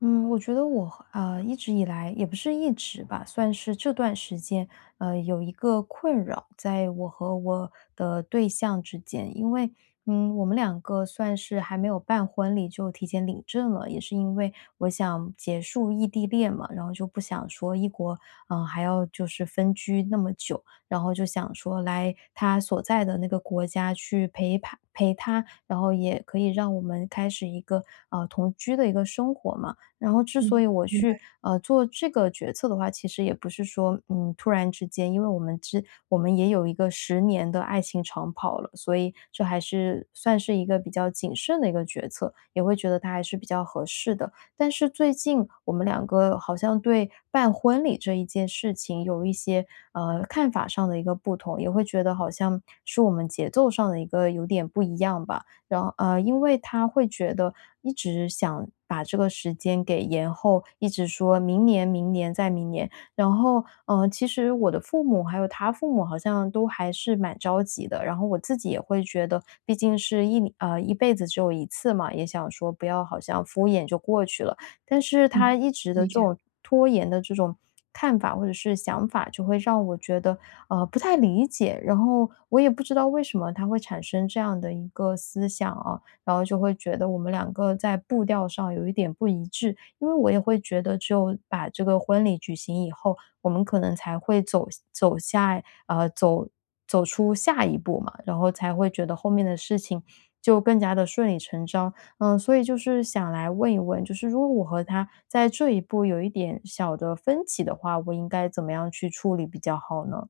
嗯，我觉得我和一直以来也不是一直吧，算是这段时间有一个困扰，在我和我的对象之间。因为我们两个算是还没有办婚礼就提前领证了，也是因为我想结束异地恋嘛，然后就不想说异国还要就是分居那么久，然后就想说来他所在的那个国家去陪他陪他，然后也可以让我们开始一个同居的一个生活嘛。然后之嗯，所以我明白，去做这个决策的话，其实也不是说突然之间，因为我们也有一个10年的爱情长跑了，所以这还是算是一个比较谨慎的一个决策，也会觉得它还是比较合适的。但是最近我们两个好像对办婚礼这一件事情有一些看法上的一个不同，也会觉得好像是我们节奏上的一个有点不一样吧。然后因为他会觉得一直想把这个时间给延后，一直说明年、明年再明年。然后，其实我的父母还有他父母好像都还是蛮着急的。然后我自己也会觉得，毕竟是一辈子只有一次嘛，也想说不要好像敷衍就过去了。但是他嗯，一直的理这解，种拖延的这种看法或者是想法，就会让我觉得不太理解。然后我也不知道为什么他会产生这样的一个思想啊，然后就会觉得我们两个在步调上有一点不一致，因为我也会觉得只有把这个婚礼举行以后，我们可能才会走出下一步嘛，然后才会觉得后面的事情就更加的顺理成章。嗯，所以就是想来问一问，就是如果我和他在这一步有一点小的分歧的话，我应该怎么样去处理比较好呢？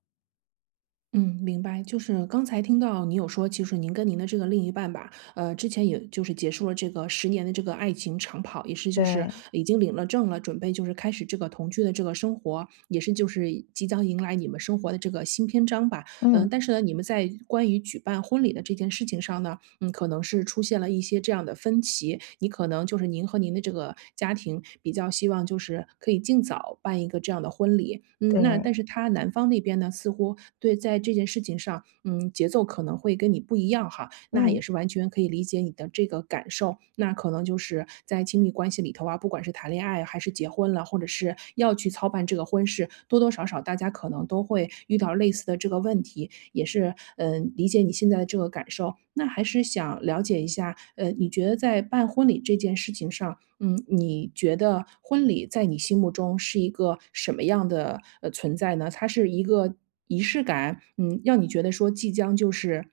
嗯，明白。就是刚才听到你有说，其实您跟您的这个另一半吧，之前也就是结束了这个十年的这个爱情长跑，也是就是对。已经领了证了，准备就是开始这个同居的这个生活，也是就是即将迎来你们生活的这个新篇章吧。嗯。嗯、但是呢，你们在关于举办婚礼的这件事情上呢，嗯，可能是出现了一些这样的分歧，你可能就是您和您的这个家庭比较希望就是可以尽早办一个这样的婚礼，嗯，那对。但是他男方那边呢，似乎对在这件事情上，嗯，节奏可能会跟你不一样哈，那也嗯。是完全可以理解你的这个感受。感受，那可能就是在亲密关系里头啊，不管是谈恋爱还是结婚了，或者是要去操办这个婚事，多多少少大家可能都会遇到类似的这个问题，也是嗯，理解你现在的这个感受。那还是想了解一下，你觉得在办婚礼这件事情上，嗯，你觉得婚礼在你心目中是一个什么样的存在呢？它是一个仪式感，嗯，让你觉得说即将就是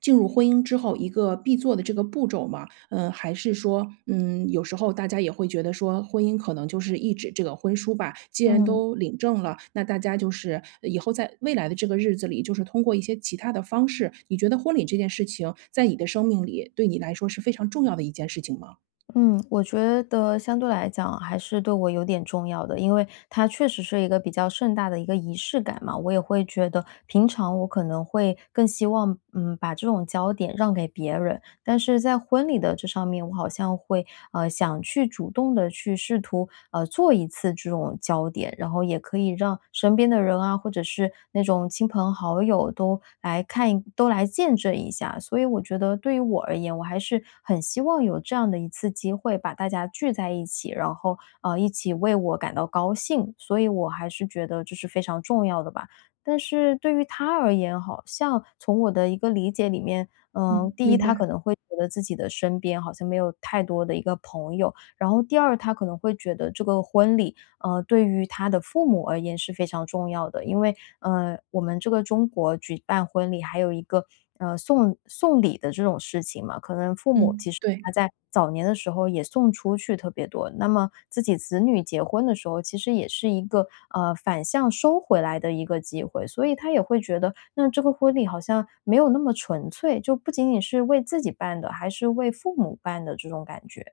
进入婚姻之后一个必做的这个步骤吗？嗯，还是说，嗯，有时候大家也会觉得说，婚姻可能就是一纸这个婚书吧，既然嗯。都领证了，那大家就是以后在未来的这个日子里，就是通过一些其他的方式，你觉得婚礼这件事情在你的生命里，对你来说是非常重要的一件事情吗？嗯，我觉得相对来讲还是对我有点重要的，因为它确实是一个比较盛大的一个仪式感嘛。我也会觉得，平常我可能会更希望，嗯，把这种焦点让给别人。但是在婚礼的这上面，我好像会想去主动的去试图做一次这种焦点，然后也可以让身边的人啊，或者是那种亲朋好友都来看一都来见证一下。所以我觉得对于我而言，我还是很希望有这样的一次机会，把大家聚在一起，然后一起为我感到高兴。所以我还是觉得这是非常重要的吧。但是对于他而言，好像从我的一个理解里面，嗯，嗯，第一，明他白，可能会觉得自己的身边好像没有太多的一个朋友。然后第二，他可能会觉得这个婚礼，对于他的父母而言是非常重要的。因为，我们这个中国举办婚礼还有一个，送礼的这种事情嘛。可能父母其嗯，实对。他在早年的时候也送出去特别多，那么自己子女结婚的时候，其实也是一个反向收回来的一个机会，所以他也会觉得那这个婚礼好像没有那么纯粹，就不仅仅是为自己办的，还是为父母办的这种感觉。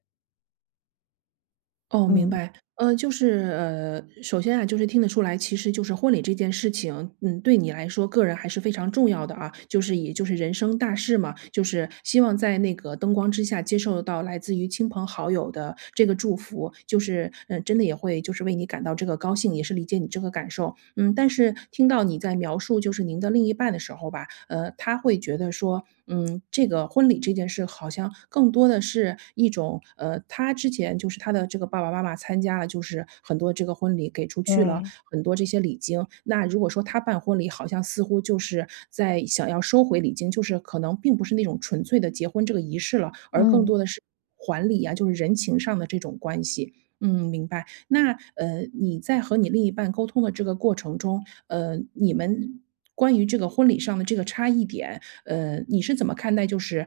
哦，明嗯。白。首先啊，就是听得出来，其实就是婚礼这件事情，嗯，对你来说，个人还是非常重要的啊，就是也就是人生大事嘛，就是希望在那个灯光之下接受到来自于亲朋好友的这个祝福，就是，嗯，真的也会就是为你感到这个高兴，也是理解你这个感受。嗯，但是听到你在描述就是您的另一半的时候吧，他会觉得说，嗯，这个婚礼这件事好像更多的是一种，他之前就是他的这个爸爸妈妈参加了，就是很多这个婚礼给出去了对。很多这些礼金。那如果说他办婚礼，好像似乎就是在想要收回礼金，就是可能并不是那种纯粹的结婚这个仪式了，而更嗯。多的是还礼啊，就是人情上的这种关系。嗯，明白。那你在和你另一半沟通的这个过程中，你们关于这个婚礼上的这个差异点，你是怎么看待就是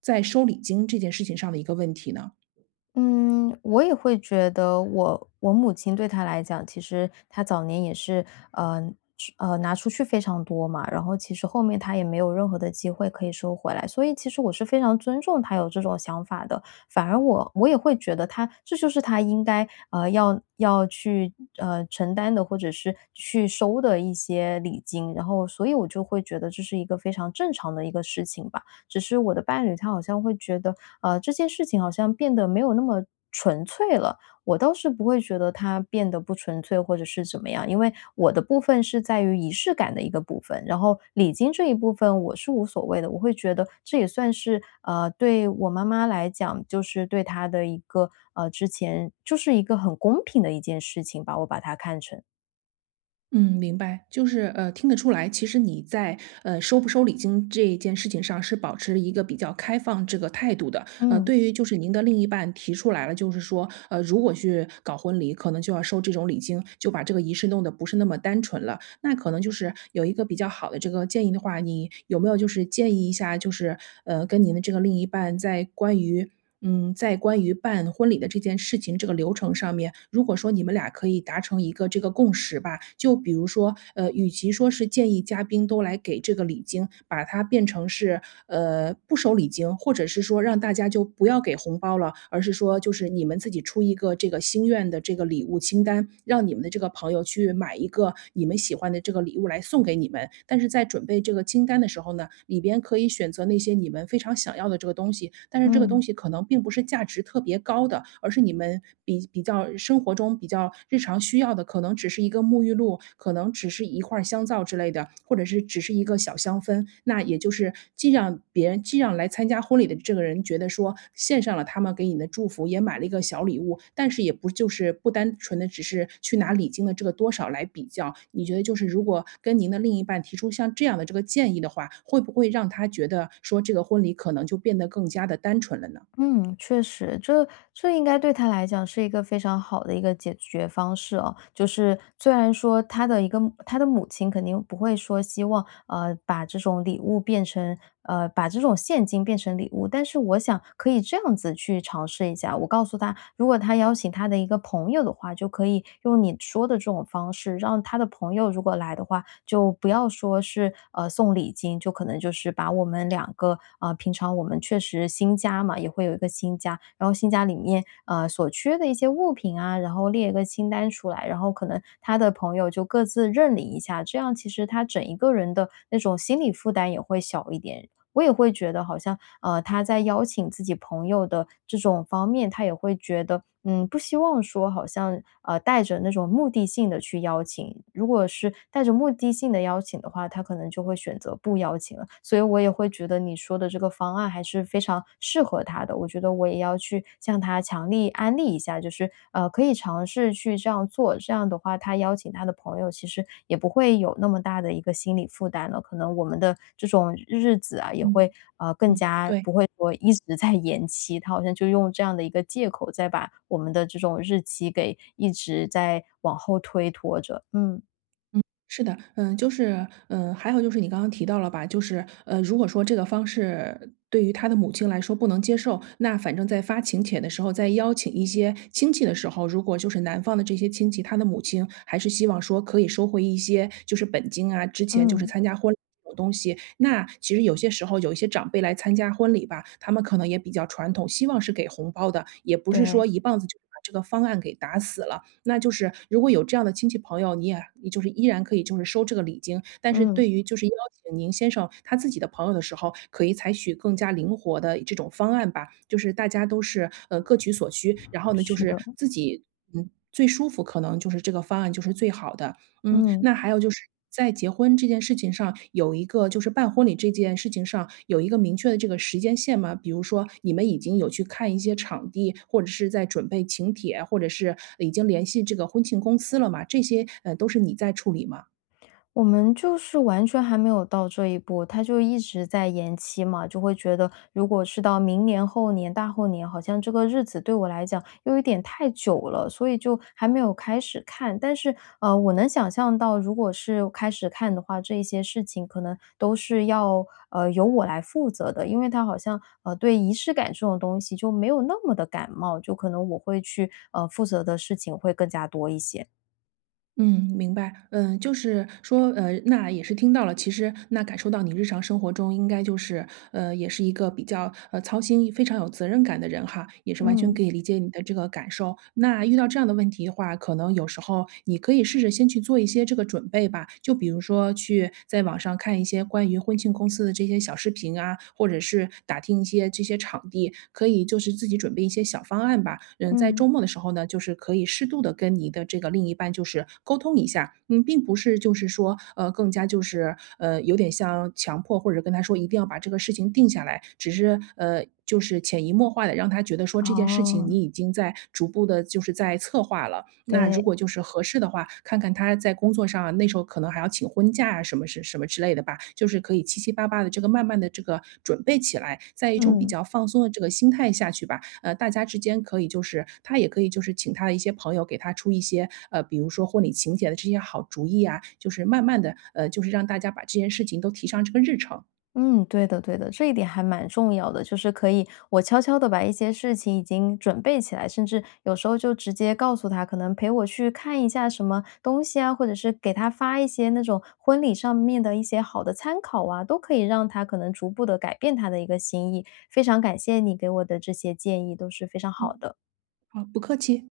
在收礼金这件事情上的一个问题呢？嗯，我也会觉得我母亲对他来讲，其实她早年也是，呃拿出去非常多嘛，然后其实后面她也没有任何的机会可以收回来，所以其实我是非常尊重她有这种想法的。反而我也会觉得她这就是她应该，要去，承担的或者是去收的一些礼金，然后所以我就会觉得这是一个非常正常的一个事情吧。只是我的伴侣他好像会觉得，这件事情好像变得没有那么纯粹了。我倒是不会觉得它变得不纯粹或者是怎么样，因为我的部分是在于仪式感的一个部分，然后礼金这一部分我是无所谓的。我会觉得这也算是对我妈妈来讲，就是对她的一个之前就是一个很公平的一件事情吧，我把它看成。嗯，明白，就是,听得出来，其实你在收不收礼金这件事情上是保持一个比较开放这个态度的。嗯。对于就是您的另一半提出来了，就是说，如果去搞婚礼，可能就要收这种礼金，就把这个仪式弄得不是那么单纯了。那可能就是有一个比较好的这个建议的话，你有没有就是建议一下，就是跟您的这个另一半在关于嗯，在关于办婚礼的这件事情，这个流程上面，如果说你们俩可以达成一个这个共识吧，就比如说，与其说是建议嘉宾都来给这个礼金，把它变成是，不收礼金，或者是说让大家就不要给红包了，而是说就是你们自己出一个这个心愿的这个礼物清单，让你们的这个朋友去买一个你们喜欢的这个礼物来送给你们。但是在准备这个清单的时候呢，里边可以选择那些你们非常想要的这个东西，但是这个东嗯。西可能。可能并不是价值特别高的，而是你们比较生活中比较日常需要的，可能只是一个沐浴露，可能只是一块儿香皂之类的，或者是只是一个小香氛。那也就是既让别人既让来参加婚礼的这个人觉得说献上了他们给你的祝福，也买了一个小礼物，但是也不就是不单纯的只是去拿礼金的这个多少来比较。你觉得就是如果跟您的另一半提出像这样的这个建议的话，会不会让他觉得说这个婚礼可能就变得更加的单纯了呢？嗯，确实，这这应该对他来讲是一个非常好的一个解决方式哦。就是虽然说他的母亲肯定不会说希望把这种现金变成礼物，但是我想可以这样子去尝试一下。我告诉他，如果他邀请他的一个朋友的话，就可以用你说的这种方式，让他的朋友如果来的话，就不要说是送礼金。就可能就是把我们两个平常我们确实新家嘛，也会有一个新家，然后新家里面所缺的一些物品啊，然后列一个清单出来，然后可能他的朋友就各自认领一下，这样其实他整一个人的那种心理负担也会小一点。我也会觉得好像，他在邀请自己朋友的这种方面，他也会觉得，嗯，不希望说好像，带着那种目的性的去邀请。如果是带着目的性的邀请的话，他可能就会选择不邀请了。所以我也会觉得你说的这个方案还是非常适合他的。我觉得我也要去向他强力。可以安利一下，就是可以尝试去这样做。这样的话，他邀请他的朋友，其实也不会有那么大的一个心理负担了。可能我们的这种日子啊，也会嗯更嗯，加对，不会说一直在延期。他好像就用这样的一个借口，再把我们的这种日期给一直在往后推拖着。嗯。是的，嗯，就是，嗯，还有就是你刚刚提到了吧，就是，如果说这个方式对于他的母亲来说不能接受，那反正在发请帖的时候，在邀请一些亲戚的时候，如果就是男方的这些亲戚，他的母亲还是希望说可以收回一些，就是本金啊，之前就是嗯。参加婚。东西，那其实有些时候有一些长辈来参加婚礼吧，他们可能也比较传统，希望是给红包的，也不是说对。一棒子就把这个方案给打死了。那就是如果有这样的亲戚朋友，你就是依然可以就是收这个礼金，但是嗯。对于就是邀请您先生他自己的朋友的时候，可以采取更加灵活的这种方案吧，就是大家都是各取所需，然后呢就是是的。自己嗯最舒服，可能就是这个方案就是最好的。嗯，嗯。那还有就是在结婚这件事情上，有一个就是办婚礼这件事情上有一个明确的这个时间线吗？比如说你们已经有去看一些场地，或者是在准备请帖，或者是已经联系这个婚庆公司了嘛？这些都是你在处理吗？我们就是完全还没有到这一步，他就一直在延期嘛。就会觉得如果是到明年、后年、大后年，好像这个日子对我来讲又有一点太久了，所以就还没有开始看。但是，我能想象到，如果是开始看的话，这一些事情可能都是要由我来负责的。因为他好像对仪式感这种东西就没有那么的感冒，就可能我会去负责的事情会更加多一些。嗯，明白。嗯，就是说，那也是听到了，其实那感受到你日常生活中应该就是，也是一个比较操心、非常有责任感的人哈，也是完全嗯。可以理解你的这个感受。那遇到这样的问题的话，可能有时候你可以试着先去做一些这个准备吧，就比如说去在网上看一些关于婚庆公司的这些小视频啊，或者者是打听一些这些场地，可以就是自己准备一些小方案吧。嗯，在嗯。周末的时候呢，就是可以适度的跟你的这个另一半就是沟通一下，嗯，并不是就是说，更加就是，有点像强迫或者跟他说一定要把这个事情定下来，只是，就是潜移默化的让他觉得说这件事情哦。你已经在逐步的就是在策划了。那如对。果就是合适的话，看看他在工作上啊，那时候可能还要请婚假啊，什么什么之类的吧，就是可以七七八八的这个慢慢的这个准备起来，在一种比嗯。较放松的这个心态下去吧。大家之间可以就是他也可以就是请他的一些朋友给他出一些，比如说婚礼请柬的这些好主意啊，就是慢慢的就是让大家把这件事情都提上这个日程。嗯，对的对的，这一点还蛮重要的。就是可以我悄悄的把一些事情已经准备起来，甚至有时候就直接告诉他，可能陪我去看一下什么东西啊，或者是给他发一些那种婚礼上面的一些好的参考啊，都可以让他可能逐步的改变他的一个心意。非常感谢你给我的这些建议，都是非常好嗯。的。好，不客气。